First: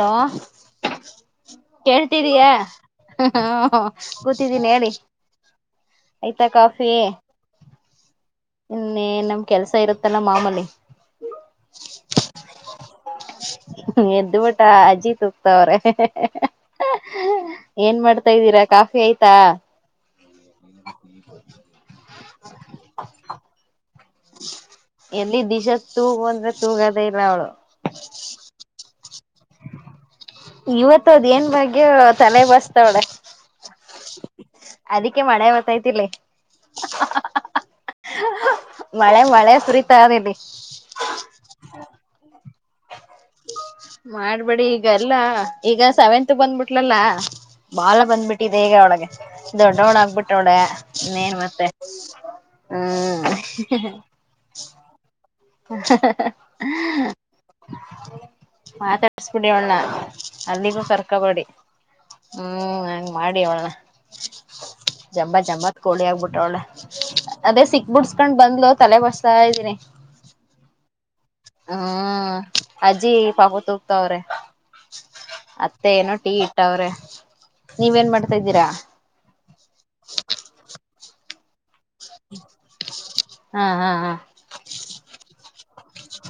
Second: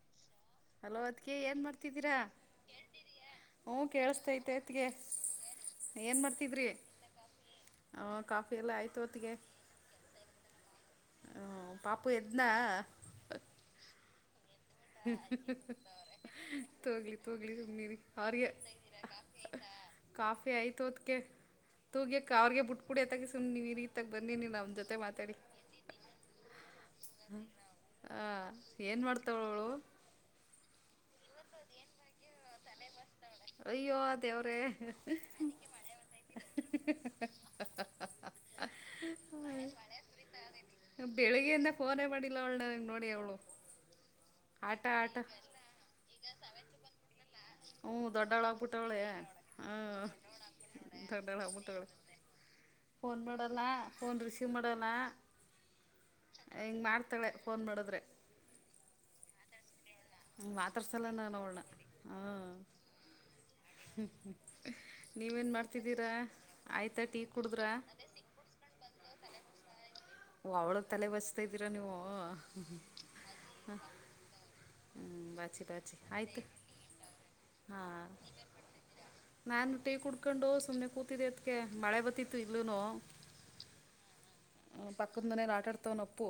Low hello ಅತ್ಗೆ ಏನ್ ಮಾಡ್ತಿದೀರಾ ಹ ಕೇಳಸ್ತೈತೆ ಕೂತಿದ್ದೀನಿ ಅತ್ಗೆ ಹೇಳಿ ಏನ್ ಆಯ್ತಾ ಮಾಡ್ತಿದ್ರಿ ಕಾಫಿ ಹ ಕಾಫಿ ಎಲ್ಲಾ ಆಯ್ತು ಇನ್ನೇ ಅತ್ಗೆ ನಮ್ ಕೆಲ್ಸ ಇರುತ್ತಲ್ಲ ಮಾಮೂಲಿ ಹ ಪಾಪು ಎದ್ನ. ಇವತ್ ತುಗ್ಲಿ ತುಗ್ಲಿ ಸುಮ್ನಿರಿ ಏನ್ ಆ ಮಾಡ್ತಾ ಇದ್ದೀರಾ ಕಾಫಿ ಆಯ್ತಾ ಕಾಫಿ ಐತು ಅತ್ಗೆ ತುಗಿ ಕ ಅವ್ರಿಗೆ ಬುಟ್ಬುಡಿ ಎತ್ತಗ ಸುಮ್ನ್ ನೀವ್ ಇರಿ. ಎಲ್ಲಿ ದಿಶತು ಹೋದ್ವರ್ಷ. ತುಗದೆ ಇಲ್ಲ ಅವ್ಳು. ಏನ್ ಮಾಡ್ತಾವ್ ಇವತ್ ಅದೆನ್ ಭಾಗ್ಯ ತಲೆ ಬಸ್ತಾವ್ಳೆ. ಅಯ್ಯೋ ಅತ್ ಅದಿಕ್ಕೆ ಮಳೆ ಬತ್ತೈತಿಲ್ಲಿ ಹಃ ಹಃ ಹಃ ಹ್ ಮಳೆ ಮಳೆ ಸುರಿತದ್ ಇಲ್ಲಿ. ಪೋನೇ ಮಾಡಿಲ್ಲ ಅವ್ಳ್ ನೋಡಿ ಅವ್ಳು. ಮಾಡ್ಬೇಡಿ ಈಗೆಲ್ಲ ಈಗ ಸೆವೆಂತ್ ಬಂದ್ಬುಟ್ಲಲ್ಲ. ಹ್ಞೂ ಬಾಳ ಬಂದ್ಬಿಟ್ಟಿದೆ ಈಗ ದೊಡ್ಡವಳಾಗ್ಬಿಟ್ಟವಳೆ ಒಳಗೆ ದೊಡ್ಡವ್ಳ್ ಹಾಂ ಆಗ್ಬಿಟ್ಟವ್ಳೆ ಇನ್ನೇನ್ ಮತ್ತೆ ದೊಡ್ಡವಳಾಗ್ಬಿಟ್ಟವಳೆ ಫೋನ್ ಹ್ಮ್. ಹಿಂಗ್ ಮಾಡ್ತಾಳೆ ಫೋನ್ ಮಾಡುದ್ರೆ. ಸ್ಪುಡಿ ಅವ್ಳ್ನ. ಅಲ್ಲಿಗೂ ನಾನು ಕರ್ಕಬೇಡಿ ಅವಳನ್ನ ಹಾಂ ಹ್ಮ್ ಹಂಗ್ ಮಾಡಿ ಅವ್ಳನ ಜಂಬ ನೀವೇನು ಜಂಬತ್ ಕೋಳಿ ಮಾಡ್ತಿದ್ದೀರಾ ಆಗ್ಬುಟ್ವ್ಳೆ ಆಯಿತಾ ಟೀ ಅದೇ ಕುಡಿದ್ರಾ ಸಿಕ್ಬಿಡ್ಸ್ಕೊಂಡ್ ಬಂದ್ಲು ತಲೆ ಬಸ್ತಾ ಇದ್ದೀನಿ. ಓ ಅವ್ಳದ್ ತಲೆ ಬಚ್ತಾ ಇದ್ದೀರ ನೀವು ಹ್ಮ್ ಅಜ್ಜಿ ಪಾಪ ತೂಗ್ತಾವ್ರೆ ಹ್ಮ್ ಬಾಚಿ ಅತ್ತೆ ಬಾಚಿ ಏನೋ ಟೀ ಆಯ್ತು ಇಟ್ಟವ್ರೆ ಹಾ ನೀವೇನ್ ಮಾಡ್ತಾ ಇದ್ದೀರಾ ನಾನು ಟೀ ಕುಡ್ಕೊಂಡು ಸುಮ್ನೆ ಕು ತೆಗಿಯತ್ಗೆ ಮಳೆ ಬತಿತ್ತು ಈಗ್ಲೂನು ಹಾ ಹಾ ಹಾ ಹ್ಮ್ ಪಕ್ಕಂದ್ ಮನೆಗೇ ಆಟಾಡ್ತವ್ನೆ ಅಪ್ಪು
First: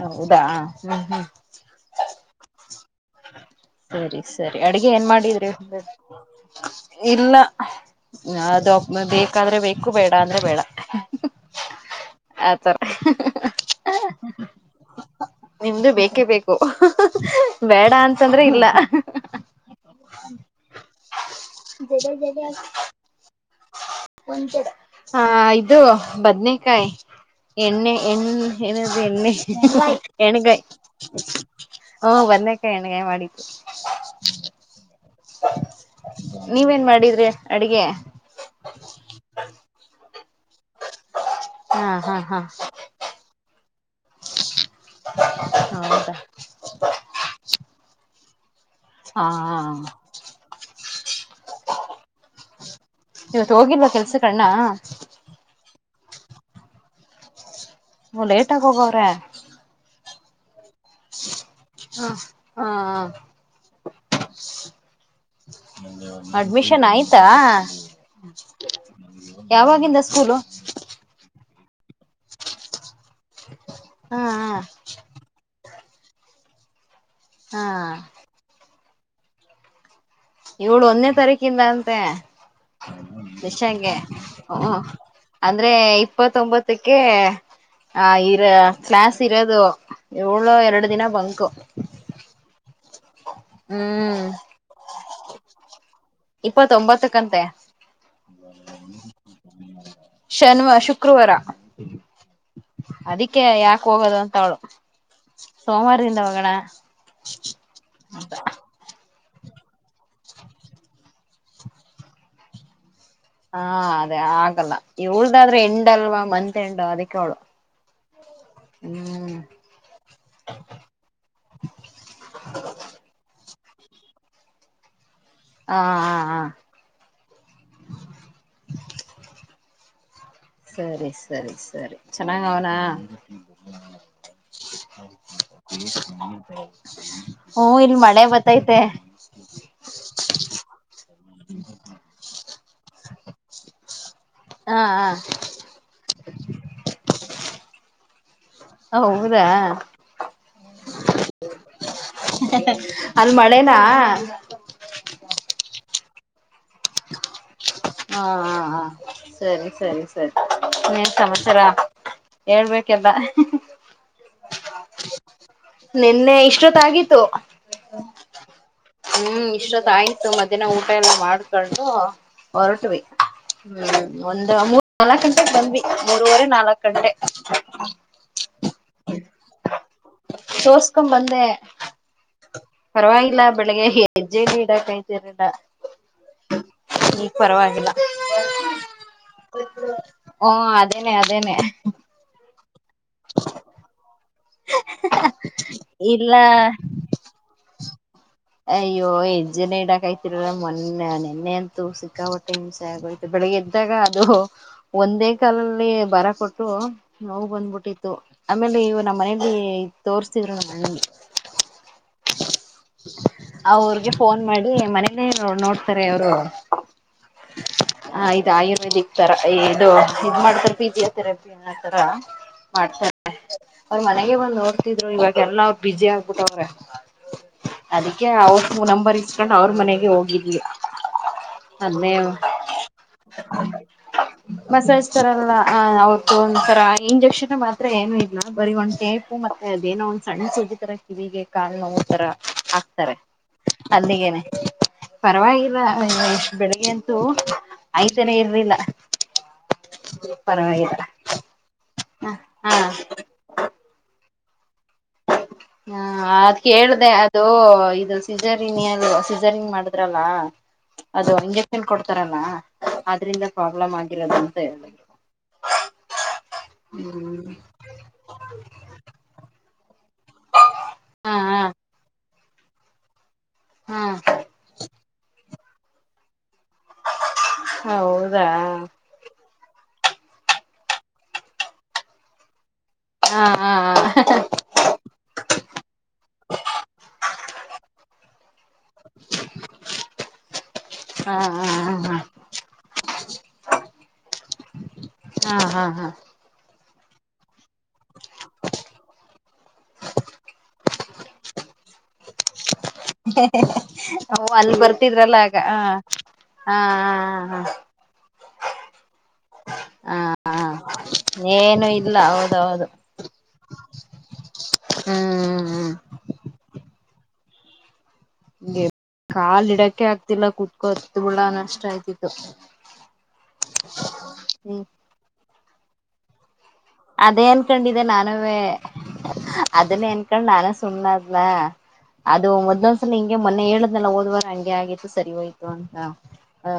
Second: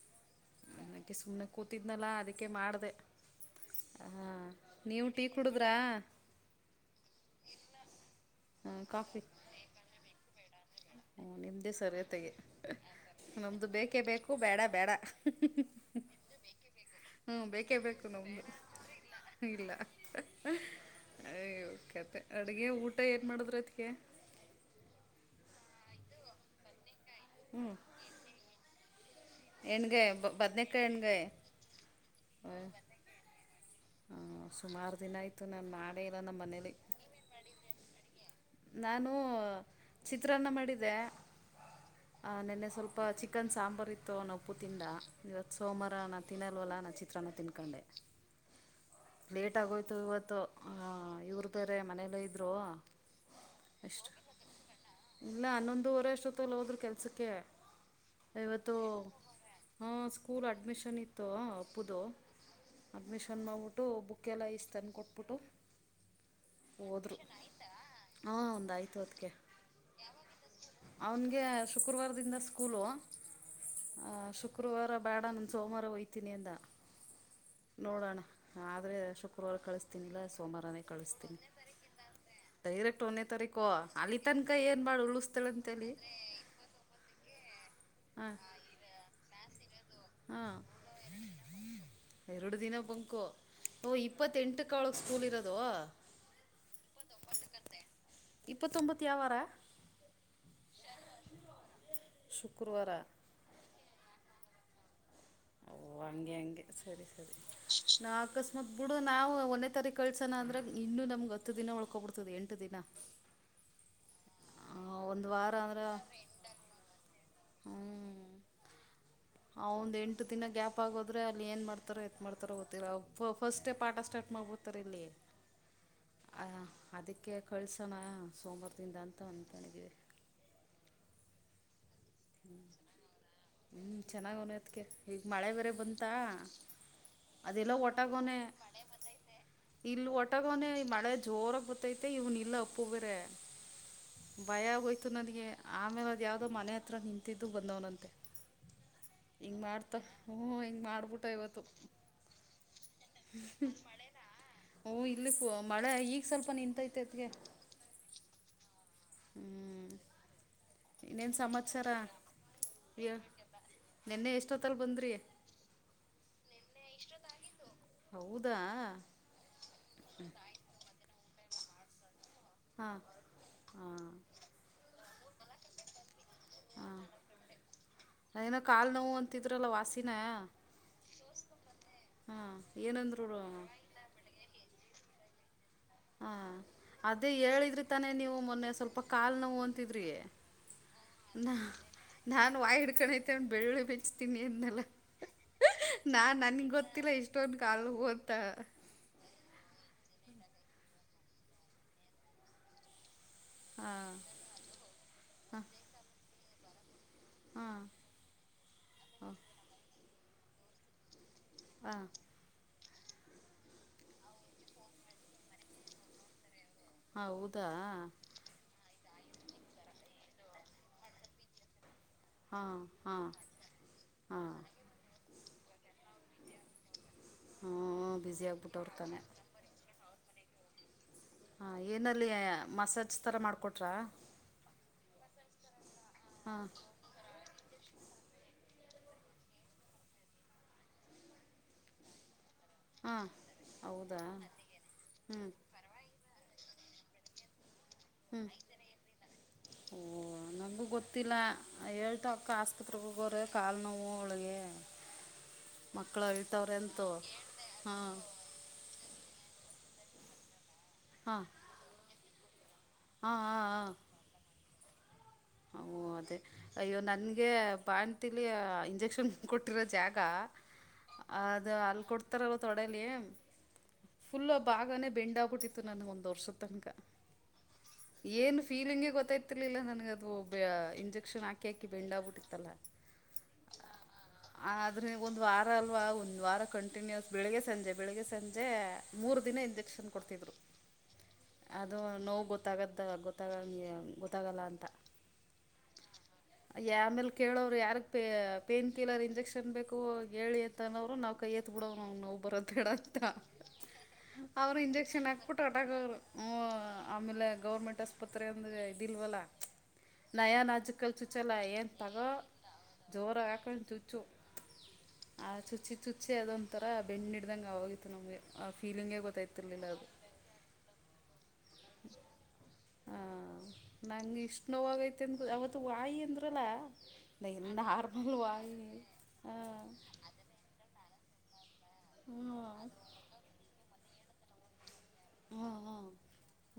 ಹೌದಾ ಹ್ಮ್ ನನಕ ಹ್ಮ್ ಸುಮ್ನೆ ಕೂತಿದ್ನಲ್ಲಾ ಅದಕ್ಕೆ ಮಧೆ ಸರಿ ಸರಿ ಅಡಗೆ ಏನ್ ನೀವು ಟೀ ಮಾಡಿದ್ರಿ ಕುಡಿದ್ರಾ ಇಲ್ಲ ಅದು ಬೇಕಾದ್ರೆ ಬೇಕು ಬೇಡ ಅಂದ್ರೆ ಬೇಡ ಹ ನಿಮ್ದೇ ಸರಿಯತೆ ಆತರ ನಮ್ದು ಬೇಕೇ ಬೇಕು ಬೇಡ ಬೇಡ ನಿಮ್ದು ಬೇಕೇ ಬೇಕು ಹ್ಮ ಬೇಕೇ ಬೇಡ ಬೇಕು ನಮ್ದು ಅಂತಂದ್ರೆ ಇಲ್ಲ ಅಯ್ಯೋ ಬದಲ್ ಕತೆ ಬದಲ್ ಅಡುಗೆ ಊಟ ಏನು ಮಾಡಿದ್ರು ಅದಕ್ಕೆ ಹಾ ಇದು ಬದ್ನೇಕಾಯಿ ಹ್ಞೂ ಎಣ್ಣೆ ಎಣ್ ಏನದು ಎಣ್ಣೆ ಎಣ್ಗಾಯಿ ಹೆಣಗಾಯ ಬದನೇಕಾಯಿ ಎಣ್ಗಾಯಿ ಹ ಬಂದಕ್ಕೆ ಹೆಣಗಾಯಿ ಮಾಡಿ ಹ [inaudible] ಹ್ಮ ಸುಮಾರು ದಿನ ಆಯ್ತು ನಾನು ಮಾಡೇ ಇಲ್ಲ ನಮ್ಮ ಮನೇಲಿ ನೀವೇನ್ ಮಾಡಿದ್ರಿ ಅಡ್ಗೆ ನಾನು ತ್ರತ್ರಾನ್ನ ಮಾಡಿದೆ ಹಾ ಹಾ ಹಾ ನೆನ್ನೆ ಸ್ವಲ್ಪ ಚಿಕನ್ ಸಾಂಬಾರ್ ಇತ್ ಇನೊಪ್ಪು ತಿಂದ ಇವತ್ ಸೋಮವಾರ ಹೌದಾ ನ ತಿನ್ನಲ್ವಲ್ಲ ನಾ ಚಿತ್ರನ ತಿನ್ಕೊಂಡೆ ಹಾ ಲೇಟ್ ಆಗೋಯ್ತು ಇವತ್ತು ಹ ಇವ್ರದರೆ ಮನೆಯಲ್ಲ ಇದ್ರು ಇವತ್ತು ಹೋಗಿಲ್ಲ ಕೆಲ್ಸ ಕಣ್ಣ ದುರು ವರೆಷ್ಟೊತ್ತಲಿ ಹೋದ್ರ ಕೆಲ್ಸಕ್ಕೆ ಹ ಲೇಟ್ ಆಗ ಹೋಗವ್ರೆ ಸ್ಕಲ್ ಅಡ್ಮಿಷ್ ಷನ್ ಇತ್ತು ಅಪ್ಪದು ಹ ಹ ಅಡ್ಮಿಷನ್ ಮಾಡಿಬಿಟ್ಟು ಬುಕ್ಕೆಲ್ಲ ಇಷ್ಟು ತಂದು ಕೊಟ್ಬಿಟ್ಟು ಅಡ್ಮಿಷನ್ ಹೋದ್ರು ಆಯ್ತಾ ಹ ಒಂದ್ಯ್ತು ಅದಕ ಯಾವಾಗಿಂದ ಸ್ಕೂಲು ಅವನ್ಗೆ ಶುಕ್ರವಾರದಿಂದ ಸ್ಕೂಲು ಹ ಹಾ ಶುಕ್ರವಾರ ಬ್ಯಾಡ ನಂದ ಸೋಮವಾರ ವಯ್ತೀನಿ ಅಂದ ಹಾ ನೋಡೋಣ ಹ ಆದ್ರೆ ಶುಕ್ರವಾರ ಕಳಿಸ್ ಇವಳು ಒಂದನೇ ತಾರೀಕಿಂದ ಅಂತೆ. ಡೈರೆಕ್ಟ್ ಒಂದೇ ತಾರೀಕು ಬಶಾಂಗೆ, ಅಲ್ಲಿ ತನಕ ಹ ಏನು ಮಾಡಿ ಅಂದ್ರೆ ಉಳಿಸ್ತಾಳಂತೇಳಿ ಇಪ್ಪತ್ತೊಂಬತ್ತಕ್ಕೆ ಆ ಹಾಂ ಇರ ಕ್ಲಾಸ್ ಇರೋದು ಹಾಂ ಇವ್ಳು ಎರಡು ದಿನ ಬಂಕು. ಅಬಂಕು ಓ ಹ್ಮ್ ಇಪ್ಪತ್ತೆಂಟ್ಟಕ್ ಅವ್ಳಗ್ ಸ್ಕೂಲ್ ಇರೋದು. ಇಪ್ಪತ್ತೊಂಬತ್ತಕಂತೆ. ಇಪ್ಪತ್ತೊಂಬತ್ತು ಯಾವ ವಾರ ಶನಿವಾರ, ಶುಕ್ ಶುಕ್ರವಾರ, ಶುಕ್ರವಾರ ಅದಕ್ಕೆ ಯಾಕೆ ಹೋಗೋದುಂ ಅವ್ಳು ಓ ಹಂಗೆ ಹಂಗೆ ಸರಿ ಸರಿ, ನಾ ಅಕಸ್ಮಾತ್ ಬಿಡು ನಾವು ಒಂದೇ ತಾರೀಕ್ ಕಳ್ಸೋಣ ಅಂದ್ರೆ ಇನ್ನು ನಮ್ಗ್ ಹತ್ತು ದಿನ ಉಳ್ಕೋಬಿಡ್ತದೆ, ಎಂಟು ದಿನ. ಹಾ ಅ ಆಗಲ್ಲ, ಒಂದು ವಾರ ಈವಳ್ದಾದ್ರೆ ಅಂದ್ರೆ ಎಂಡಲ್ವಾ ಮತ್ ಎಂಡು ಅದಕ್ಕೆ ಅವಳು. ಹ್ಮ್ ಅವ ಒಂದ್ ಎಂಟು ದಿನ ಗ್ಯಾಪ್ ಆಗೋದ್ರೆ ಅಲ್ಲಿ ಏನ್ ಮಾಡ್ತಾರ ಎತ್ ಮಾಡ್ತಾರ ಗೊತ್ತಿಲ್ಲ, ಅಪ್ಪಪ್ ಫಸ್ಟೇ ಪಾಠ ಸ್ಟಾರ್ಟ್ ಮಾಡ್ಬೋತಾರೆ ಇಲ್ಲಿ. ಹಾ ಹಾ ಹಾ ಅ ಅದಕ್ಕೆ ಕಳ್ಸೋಣ ಸೋಮವಾರದಿಂದ ಅಂತ ಒಂದ ತಣಗಿ ಸರಿ ಸರಿ ಸರಿ. ಚೆನ್ನಾಗ್ ಅವ್ನ? ಹ್ಮ್ ಚೆನ್ನಾಗವ್ನೆತ್ಗೆ, ಈಗ ಮಳೆ ಬೇರೆ ಬಂತ ಹ್ಮ ಅದೆಲ್ಲೋ ಇಲ್ ಮಳೆ ಒಂಟೋಗೋನೆ, ಬತ್ತೈತೆ ಇಲ್ ಒಂಟಗೋನೆ ಮಳೆ ಜೋರಾಗ್ ಬತ್ತೈತೆ, ಇವ್ನ ಎಲ್ಲ ಅಪ್ಪು ಬೆರೆ. ಭಯ ಹಾ ಹಾಗೋಯ್ತು ಹ ನನಗೆ, ಆಮೇಲೆ ಅದ್ ಯಾವುದೋ ಮನೆ ಹತ್ರ ನಿಂತ್ ಇದ್ದು ಬಂದವನಂತೆ. ಹೌದಾ ಹಿಂಗ್ ಮಾಡ್ತ ಹು ಹಿಂಗ ಮಾಡ್ಬಿಟ ಇವತ್ತು, ಅಲ್ಲಿ ಮಳೆನಾ ಹು ಇಲ್ಲಿ ಗೋ ಹಾ ಈಗ ಸ್ವಲ್ಪ ನಿಂತೈತೆ ಅತ್ಗೆ. ಹಾ ಹಾ ಹಾ. ಸರಿ ಸರಿ ಸರಿ ಏನ್ ಸಮಾಚಾರ, ಹೇಳ್ಬೇಕೆಲ್ಲ. ಏ ನಿನ್ನೆ ಎಷ್ಟೊತ್ತಲ್ಲಿ ಬಂದಿರಿ ನಿನ್ನೆ ಇಷ್ಟೊತ್ತಾಗಿತ್ತು, ಹೌದಾ ಹ್ಮ ಆಯ್ತು ಮಧಹ್ನ ಊಟ ಎಲ್ಲ ಮಾಡ್ ಕಂಡು ಹಾ ಹೊರಟ್ವಿ, ಹಾ ಹ್ಮ್ ಒಂದಮು ನಾಲ್ಕು ಗಂಟೆಗೆ ಬಂದ್ವಿ. ಮೂರವರೆ ನಾಲ್ಕ್ ಹಾ ಗಂಟೆ ಏನೋ ಕಾಲ್ ನೋವು ಅಂತಿದ್ರಲ್ಲ, ವಾಸಿನ? ತೋರ್ಸ್ಕೊಂಡ್ ಬಂದೆ. ಹಾಂ ಏನಂದ್ರು ಪರವಾಗಿಲ್ಲ ಬೆಳಿಗ್ಗೆ ಹೆಜ್ಜೆ ನೀಡಕಾಯ್ ತಿರ್ಲಿಲ್ಲ. ಹಾ ಅದೇ ಹೇಳಿದ್ರಿ ತಾನೇ ನೀವು ಮೊನ್ನೆ ಸ್ವಲ್ಪ ಕಾಲ್ ನೋವು ಅಂತಿದ್ರಿ ಹ್ಮ ಅದೇನೆ ನ ಅದೇನೆ ನಾನ್ ವಾಯ್ ಹಿಡ್ ಕಣ್ಣಿತನ್ ಬೆಳ್ಳುಳ್ಳಿ ಬಿಡ್ಸ್ ತಿನಿ ಅಂದ್ನಲ್ಲ ನಾನ್ ನನಗ್ ಇಲ್ಲ ಗೊತ್ತಿಲ್ಲ ಇಷ್ಟೊಂದ್ ಕಾಲು ಓದ್ ಅಯ್ಯೋ ಹೆಜ್ಜನೆ ಇಡಾಕಾಯ್ ತಿಲ್ಲ ಮೊನ್ನೆಯ್ ನೆನ್ನೆ ಅಂತೂ ಸಿಕ್ಕಾಪಟ್ಟೆ ಹಿಂಸೆ ಆಗೋಯ್ ಬೆಳಿಗ್ಗೆ ಎದ್ದಾಗ ಹಾಂ ಅದು ಒಂದೇ ಹಾಂ ಕಾಲಲ್ಲಿ ಬರ ಕೊಟ್ ತೊ ನೋವು ಹಾಂ ಬಂದ್ಬಿಟ್ಟಿತ್ತು ಆಮೇಲೆ ಇವು ನಮ್ ಹಾಂ ಮನೆಲ್ಲಿ ತೋರಿಸ್ತಿದ್ರು ನಮ್ಮಣ್ಣಂಗೆ. ಹಾಂ ಅವ್ರ್ಗೆ ಫೋನ್ ಮಾಡಿ ಮನೆನೆ ನೋಡ್ತಾರೆ ಅವರು. ಹ ಹೌದಾ ಹ ಇದು ಆಯುರ್ವೇದಿಕ್ ತರ ಇದು ಇದ್ ಮಾಡ್ಕಾರೆ ಪಿಜಿಯೋ ತೆರಪಿನ ರ ಹಾಂ ಮಾಡ್ತಾರೆ ಹಾಂ ಅವ್ರ ಮನೆಗೆ ಹಾಂ ಬಂದು ನೋಡ್ತಿದ್ರು ಇವಾಗ್ ಎಲ್ಲವ್ ಬಿಜಿ ಆಗ್ಬಿಟ್ಟವ್ರೆ. ಹ್ಞೂ ಅದಿಕ್ಕೆ ಬ್ಯುಸಿ ಅವ್ರ್ ಆಗ್ಬಿಟ್ಟವ್ರು ನಂಬರ್ ಇಸ್ಕೊಂಡು ಅವ್ರ್ ಮನೆಗೆ ಹೋಗಿ. ಗಿ ಹಾ ಏನಲ್ಲಿ ಮಸಾಜ್ ತರ ಮಾಡ್ಕೊಟ್ರ. ಮಸಾಜ್ ತರಲ್ಲ. ಹ ಹೌದು ಒಂತರ ಇಂಜೆಕ್ಷನ್ ದೆ ಮಾತ್ರೆ ಏನು ಇಲ್ಲ ಬರೀ ಒಂದ್ಟೇಪು ಮತ್ತೆ ಅದೇನೋ ಸಣ್ ಸೂಜಿ ತರ ಕಿವಿಗೆ ಕಾಲು ನೋವು ತರ. ಆಗ್ತಾರೆ ಹಾಂ ಹೌದಾ ಅಲ್ಲಿಗೇನೆ ಹ್ಞೂ ಪರ್ವಾಗಿಲ್ಲ ಏ ಬೆಳಿಗ್ಗೆ ಅಂತೂ. ಐತನೇ ಹ್ಮ್ ಇರ್ಲಿಲ್ಲ ಓ ನನ್ಗು ಪರವಾಗಿಲ್ಲ ಗೊತ್ತಿಲ್ಲ ಹೇಳ್ತು ಹ ಅಕ್ಕ ಹಾ ಆಸ್ಪತ್ರೆಗ್ ಹೋಗವ್ರೆ ಕಾಲ್ ನೋವು ಕಾಲ್ ಅವ್ಳ್ಗೆ. ಹಾ ಅದ್ ಅಂತು ಕೇಳ್ದೆ ಅದು ಹಾಂ ಇದು ಸಿಜರಿನಿ ಅಂದ್ಲು ಸಿಝ ಝರಿಂಗ್ ಮಾಡುದ್ರಲ್ಲಾ. ಅದು ಹಾಂ ಇಂಜೆಕ್ಷನ್ ಕೋಡ್ ತರಲ್ಲ. ಹಾಂ ಅದ್ರಿಂದ ಪ್ರಾಬ್ಲಮ್ ಆಗಿರೋದಂ ದೆ. ಹು ಅದೇ ಅಯ್ಯೋ ನನ್ಗೆ ಬಾಣ್ತಿಲಿ ಇಂಜೆಕ್ಷನ್ ಕೊಟ್ ಟಿರೋ ಜಾಗ ಹಾ ಹಾ ಅದು ಅಲ್ ಕೊಡ್ತಾರಲ್ ತೊಡೆಲಿ. ಹಾ ಫುಲ್ಲ, ಭಾಗನೇ! ಬೆಂಡಾಬಿಟ್ಟಿತ್ತು? [inaudible] ಇವತ್, ನನಗೆ, ಒಂದ್ ವರ್ಷ. [inaudible] ತನಕ, ಹೌದಾ ಏನ್ ಫೀಲಿಂಗಗೆ! ಗೊತ್ತಾಯತ? [inaudible] ಗೊತ್ತು ಇರಲಿಲ್ಲ, ನನಗೆ? [inaudible] ಅದು, ಇಂಜೆಕ್ಷನ್. ಹಾಕಿ, ಹಾಕಿ ಬೆಂಡಾಬಿಟ್ಟಿತ್ತಲ್ಲಾ? [inaudible] ಹಾ ಹಾ ಆದರೆ, ಒಂದು. ವಾರ ಅಲ್ವಾ ಒಂದು ವಾರ ಕಂಟಿನ್ಯೂಸ್ ಬೆಳಿಗ್ಗೆ ಸಂಜೆ ಬೆಳಿಗ್ಗೆ ಸಂಜೆ. ಮೂರು, ದಿನ ಇಂಜೆಕ್ಷನ್. ಕೊಡ್ತಿದ್ರು ಹಾ ಹಾ ಅದು ನೋವು ಗೊತ್ತಾಗದ, ಗೊತ್ತಾಗಗೆ, ಗೊತ್ತಾಗಲ್ಲ ಅಂತ. [unintelligible] ಹಾ, ಹಾ, ಹಾ.. [inaudible] ಆಮೇಲೆ, ಕೇಳೋವ್ರು ಯಾರಕ್ ಪ ಪೇನ್ ಕಿಲರ್ ಇಂಜೆಕ್ಷನ್ ಬೇಕು. ಹೇಳಿ ಅಂತನ್ನೋರು ನಾವು ಕೈ? ಎತ್ತತ್ ಬಿಡವ್ ನ್ ನವು ಬರದು. [unintelligible] ಕೇಡಂತ ಅಲ್ಲಿ ಅವರು ಇಂಜೆಕ್ಷನ್ ಬರ್ತಿದ್ರಲ್ಲ ಆಗ ಹಾಕ್ಬಿಟ್ಟು ಹ ಹೋಟಾಕ್ ಅವರು ಹ ಹಾ ಆಮೇಲೆ ಹಾ ಗೌರ್ಮೆಂಟ್, ಆಸ್ಪತ್ರೆ. ಅಂದ ಇದಿಲ್ವಲ್ಲ! [unintelligible] ಹಾ ನಯ! ಹಾ ನಾಜಕಲ್ ಚುಚ್ಚಲ್ಲ ಏನು ಏನ್ ಇಲ್ಲ ತಗೋ? ಹೌದೌದು ಜೋರ ಹಾಕೊಂಡು ಚುಚ್ಚು. ಆ ಹ್ಮ್ ಚುಚ್ಚಿ ಹ್ಮ್ ಚುಚ್ಚಿ ಅದೊಂಥರ?. [unintelligible] ಬೆನ್ನು ಹಿಡಿದಂಗ್ ಆಗೋಯ್ತು? [inaudible] ಹೇ? ಕಾಲ್ ಇಡಕ್ಕೆೆ ಆಗ್ತಿಲ್ಲ. ಕುೂತ್ಕೊತ್ ಬಿಡಾನ? [inaudible] ಇಷ್ಟ, ಆಯ್ತಿತ್ತು ಹ್ಮ್.. [inaudible] ಇ, ವಾಯಿ ಅಂದ್ರಲ್ಲ? [inaudible] ಅದೇ ಎಲ್ಲ ಅನ್ಕೊಂಡೆ ನಾರ್ಮಲ್ ನಾನುವೆ ವಾಯಿ ಹಾಂ ಅದನ್ನ ಏನ್ಕಂಡ್ ನಾನೇ ಸುಮ್ನ ಅದ್ಲ!. [inaudible] ಅದು ಹ್ಞೂ ಮೊದಲು. ಒಂದು, ಸಲ ಹಾಂ ಹಿಂಗೆ ಮೊನ್ನೆ, ಹೇಳಿದ್ನಲ್ಲ? ಹೋದವರ. [inaudible] ಹಂಗೆ! ಹಾಗಿತ್ತು. [inaudible] ಸರಿ, ಹೋಯ್ತು! ಹಾಂ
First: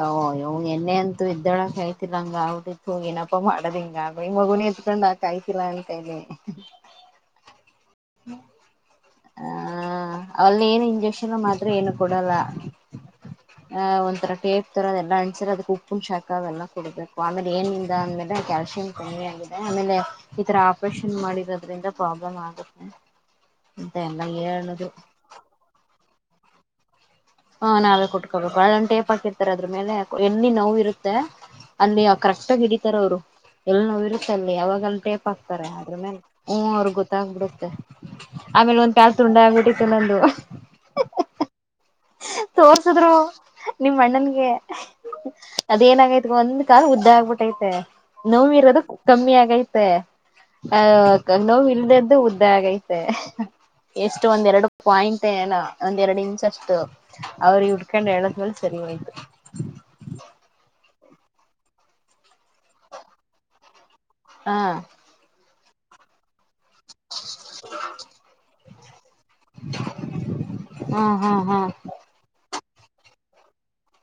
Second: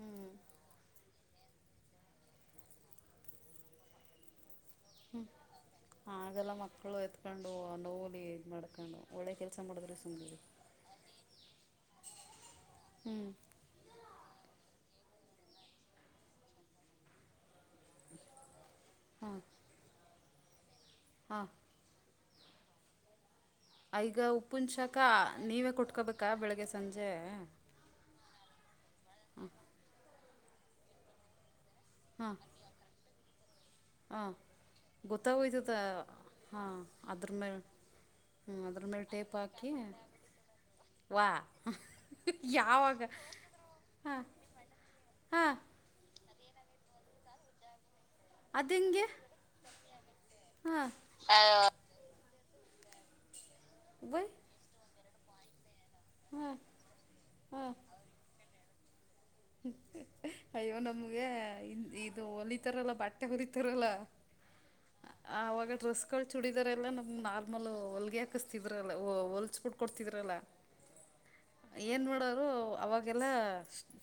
ಹ್ಞೂ ಎಲ್ಲೆ ಅಂತ? [inaudible] ಇದ್ದೊಳಯತಿಂಲ್ಲ, ಹಂಗ ದಿತ್ತು. ಏನಪ್ಪ ಮಾಡದ ಹಿಂಗ ಮಗು? [inaudible] ಹ್ಮ್! ಆಗಲ್ಲ ಮಕ್ಕಳು, ಎತ್ಕೊಂಡು ನೋವು. [inaudible] ಮಾಡ್ಕೊಂಡು ಒಳ್ಳೆ ಆ, ಕೆಲಸ ಮಾಡಿದ್ರೆ ಸುಮ್ಮನೆ ಅಲ್ಲಿ ಏನು ಇಂಜೆಕ್ಷನ್ ಮಾತ್ರ. ಏನು ಕೊಡಲ್ಲ, ಹ್ಞೂ ಒಂಥರ ಟೇಪ್ ತರ. [inaudible] ಅ, ಎಲ್ಲ ಅಸ ಅದು ಉಪ್ಪು! ಶಾಕಾ ಎಲ್ಲ ಕೊಡಬೇಕ ಆಮೇಲೆ.. [inaudible] ಏನಿಂದ, ಮೇಲೆ ಕ್ಯಾಲ್ಸಿಯಂ, ಕಮ್ಮಿ ಹಾಂ ಆಗಿದೆ ಆಮೇಲೆ. [inaudible] ಇ, ತರಾ. [inaudible] ನ್, ಹಾಂ ಮಾಡಿರೋದ್ರಿಂದಾ? [inaudible] [inaudible] ಈಗ ಉಪ್ಪಿನ ಶಾಖ ನೀವೇ ಕೊಟ್ಕೋಬೇಕು ಕ ಬೆಳಗ್ಗೆ ಸಂಜೆ ಹಾ ನಾವೇ ಕುಟ್ಕೋಬೇಕು ಅಲ್ಲೊಂದು ಟೇಪ್ ಹಾಕಿರ್ತಾರೆ ಅದ್ರ್ ಮೇಲೆ ಎಲ್ಲಿ ನೋವಿರುತ್ತೋ ಅಲ್ಲಿ ಹಾಂ ಕರೆಕ್ಟ್ ಆಗಿ ಹಿಡಿತಾರೆ ಅವ್ರು ಎಲ್ಲಿ ನೋವು ಇರುತ್ತ ಹಾಂ ಅಲ್ಲಿ ಅವಾವಾಗ ಅಲ್ಲಿ ಟೇಪ್ ಹಾಕ್ತಾರೆ ಗೊತ್ತಾಗೋಯ್ತದ ಅದ್ರ್ಮೇಲೆ ಹ್ಮ ಹಾಂ ಅವ್ರಗ್ ಅದ್ರ ಮೇಲೆ ಗೊತ್ತಾಗಬಿಡುತ್ತೆ ಹ್ಞೂ ಆಮೇಲೆ ಅದ್ರ ಒಂದ್ ಮೇಲೆ ಪ್ಯಾಂಟ್ ಟೇಪ್ ತುಂಡ ಹಾಕಿ ಆಗ್ಬಿಟ್ಟಿತ್ತು ನಂದು. ವಾ ಯಾವಾಗ ತೋರ್ಸಿದ್ರು ನಿಮ್ಮ್ ಹಾಂ ಅಣ್ಣನ್ಗೆ ಹಾಂ ಅದೇನ ಆಯ್ತ್ ಒಂದ ಕಾರ್ ಉದ್ದ ಆಗ್ಬಿಟ್ಟೈತೆ ನೋವು ಅದು ಇರೋದು ಹೆಂಗೆ ಕಮ್ಮಿ ಆಗೈತೆ ಹಾಂ ಅಹ ನೋವು ಇಲ್ದದ್ದು ಉದ್ದ ಆಗೈತೆ ಹ [unintelligible] ಬೈ ಎಷ್ಟು ಒಂದ್ ಎರಡು ಪಾಯಿಂಟ್ ಏನ ಒಂದ್ರಡು ಇನ್ಸ್ ಹಾಂ ಅಷ್ಟು ಅವರು ಹಾಂ ಹುಡ್ಕೊಂಡಂಡು ಹೇಳಳ್ [unintelligible] ಸರಿಯ್ ಅಯ್ಯೋ ಇದು ಹೊಲಿತಾರಲ್ಲ ಬಟ್ಟೆ ಹೊರಿತಾರಲ್ಲ ಹಾ ಡ್ರೆಸ್ಗಳು ಚುಡಿ ಇದರೆಲ್ಲಾ ನಮ್ ನಾರ್ಮಲ್ ಹೊಲಗೆ ಹಾಕಿಸ್ತೀವಿ ಹ ಹೊಲ್ಸ್ಬಿಟ್ಟ ಕೊಡ್ತಿದ್ರಲ್ಲ ಹಾ ಹಾ ಹಾ ಏನ್ ಮಾಡೋರು ಅವಾಗೆಲ್ಲ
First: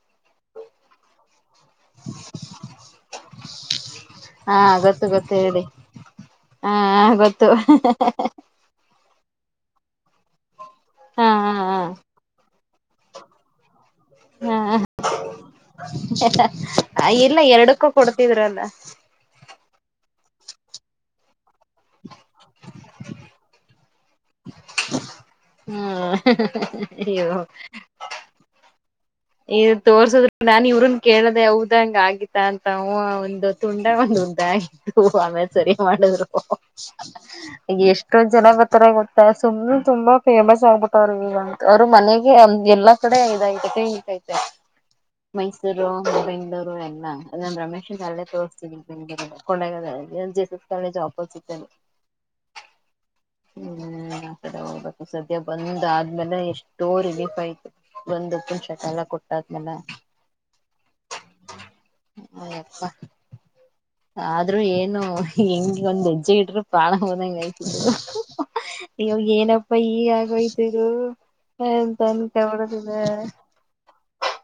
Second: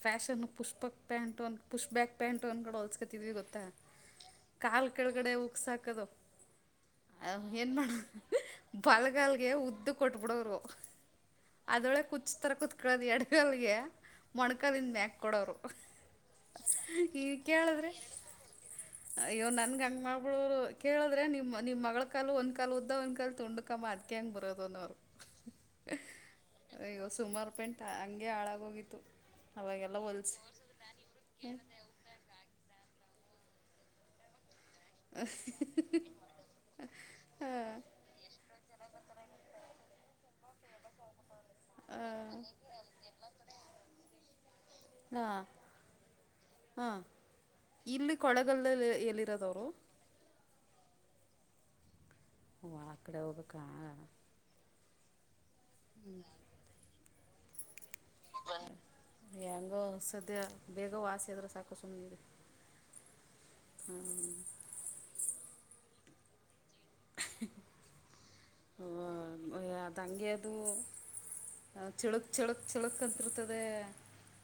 ಫ್ಯಾಷನ್ ಪುಸ್ಪಕ್ ಪ್ಯಾಂಟ್ ಒಂದು ಪುಷ್ ಬ್ಯಾಕ್ ಪ್ಯಾಂಟ್ ಒಂದ ಕಡೆ ಹೊಲ್ಸ್ಕತಿದ್ವಿ ಗೊತ್ತಾ ಹಾ ಕಾಲ್ ಗೊತ್ತು ಕೆಳಗಡೆ ಗೊತ್ತು ಹೇಳಿ ಹಗ್ಸಾಕದು ಹಾ ಗೊತ್ತು ಏನ್ ಮಾಡ ಬ [unintelligible] ಗಗೆ ಉದ್ದು ಕೊಟ್ಬಿಡೋರು ಹಾ ಹಾ ಅದೊಳೆ ಹಾ ಕುಚ್ತರ ಕುತ್ [unintelligible] ಅ ಅದು ಅಡಗಲ್ಗೆ ಮಡಕ ಹಾ ಅಕ್ಕದಿಂದ ಮ ಯಾಕ ಕೊಡೋರು ಈ ಎಲ್ಲ ಎರಡಕ್ಕೂ ಕೇಳಿದ್ರೆ ಕೊಡ್ತಿದ್ರಲ್ಲ ಅಯ್ಯೋ ನನ್ಗ ಹಂಗ ಮಾಡ [unintelligible] ಳರು ಕೇಳಿದ್ರೆ ನಿಮ್ ನೀವು ಮಗಳ ಕಾಲು ಒಂದ್ ಕಾ [unintelligible] ಕಲ್ ತುಂಡುಕಮ್ಮ ಅದಕ ಹೆಂಗ ಬರೋದೋವರು ಹ್ಮ ಹೋಗಿತು ಈ ತೋರ್ಸುದ್ರ ನಾನನ್ ಇವ್ರನ್ ಕೇಳದೆ ಹೌದಂಗ ಆಗತ್ತ ಅಂತ ತುಂಡ ಒಂದು ಉದ್ದಾಯ ಹ ಆಮೇ ಸರಿ ಮಾಡಿದ್ರು ಹಾಂ ಎಷ್ಟೊ ಜನತ್ತರ ಗೊತ್ತಾ ಸುಮ್ಮ್ನೆ ತುಂಬಾ ಪೇಮಸ್ ಆಗಬಿಟ್ಟ ರೀಗ [unintelligible] ಅವರು ಮನೆಗೆ ಹಾಂ ಎಲ್ಲಾ ಕಡೆ ಇದ್ತ ಆಯತ ಹಾಂ ಮೈಸೂರು ಬೆಂಗಳೂರು ಹಾಂ ಎಲ್ಲಾ ಅ ರಮೇಶ್ಂದ ಇಲ್ಲಿ ಹಲ್ಲೆ ತೋರಸ್ಥಿನಿ ಕೊಳೆಗಲ್ದಲ್ಲಿ ಬೆಂಗಳೂರಲ್ಲೆ ಎಲ್ಲಿರೋದವರು ಕೊಂಡ ಜಫ [unintelligible] ಕಾಲೇಜೂ ಜಾಬ್ ಸಿಕ್ದಂಗೆ ಓ ಆ ಕಡೆ ಹೋಗ್ಬೇಕಾ ಹ್ಮ್ ಆಕಡೆ ಹೋದ ಸದ್ಯ ಬಂದ್ ಆದ್ಮೇಲೆ ಎಷ್ಟೋ ರಿಲೀಫ್ ಆಯ್ತ ಒಂದಕ್ಕೆ ಸಾಕು ಸಾಲ ಕೊಟ್ಟಾದ್ಮೇಲೆ ಹೆಂಗೋ ಸದ್ಯ ಬೇಗ ವಾಸಿ ಆದ್ರೆ ಸಾಕು ಸುಮ್ಮನಿರಿ ಏಪ್ಪ ಆದ್ರೂ ಏನು ಹೆಂಗ್ ಒಂದು ಚೆಯಿಟಿಗೆ ಪಾಣ ಹೋದಂಗೆ ಆಯ್ತು ಇವ ಏನಪ್ಪಾ ಅದು ಈಗ ಹಂಗೆ ಅದು ಆಗೋಯತರು ಅಂತನ್ ಚಿಳುಕ್ ಚಿಳುಕ್ ಚಿಳುಕ್ ಕಡದಿದೆ ಅಂತಿರ್ತದೆ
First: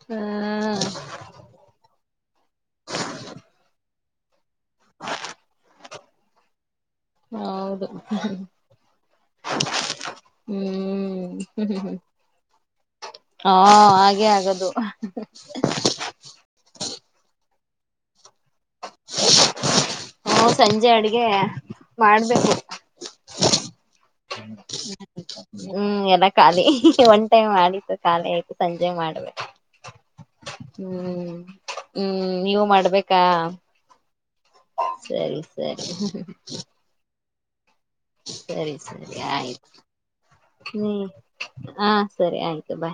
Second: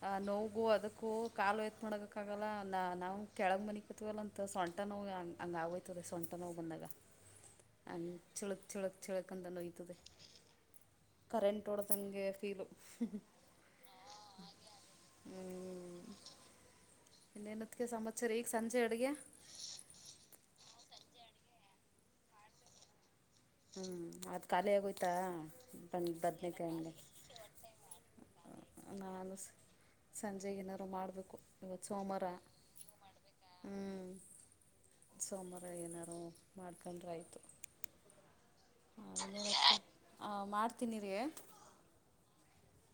ಆ ನೋವುಗೂ ಅದಕ್ಕೂ ಕಾಲು ಎತ್ ಆಗಲ್ಲ ನ ನಾವು ಕೆಳಗ್ ಮನಿ ಇತ್ವಲ್ಲ ಅಂತ ಸೊಂಟ ನೋವು ಹಂಗೆ ಆಗಾಯ್ತದೆ ಸೊಂಟ ನೋವು ಬಂದಾಗ ಹೌದು ಚಳ್ಕ ನೋಯ್ತದೆ ಹ್ಮ್ ಕರೆಂಟ್ ಹ್ಮ್ ಹ್ಮ್ ಹೊಡದಂಗೆ ಫೀಲು ಹಾ ಹಾಗೆ ಆಗದು ಹ್ಮ ಇನೇನುಅತ್ತಿಗೆ ಸಮಾಚಾರಿ ಸಂಜೆ ಅಡುಗೆ ಗೆ ಮಾಡ್ಬೇಕು ಹ್ಮ್ ಹ್ಮ್ ಎಲ್ಲ ಖಾಲಿ ಬದನೇಕಾಯಿ ಹಂಗೆ ಒನ್ ಟೈಮ್ ಮಾಡಿತ್ತು ಖಾಲಿ ಆಯ್ತು ಸಂಜೆ ನಾನು ಮಾಡ್ಬೇಕು ಸಂಜೆಗೆ ಏನಾರು ಹ್ಮ್ ಮಾಡಬೇಕು ಇವತ್ತು ಹ್ಮ್ ಸೋಮವಾರ ನೀವ ಮಾಡ್ಬೇಕಾ ಹ್ಮ್ ಸರಿ ಸೋಮವಾರ ಸರಿ ಏನಾರು ಮಾಡ್ಕೊಂಡ್ರೆ ಆಯ್ತು ಸರಿ ಸರಿ ಆಯ್ತು ಇನ್ನೇನಕ್ಕ ಮಾಡ್ತೀನಿ ಹ್ಮ ರೀ ಹ ಸರಿ ಆಯ್ತು ಬಾ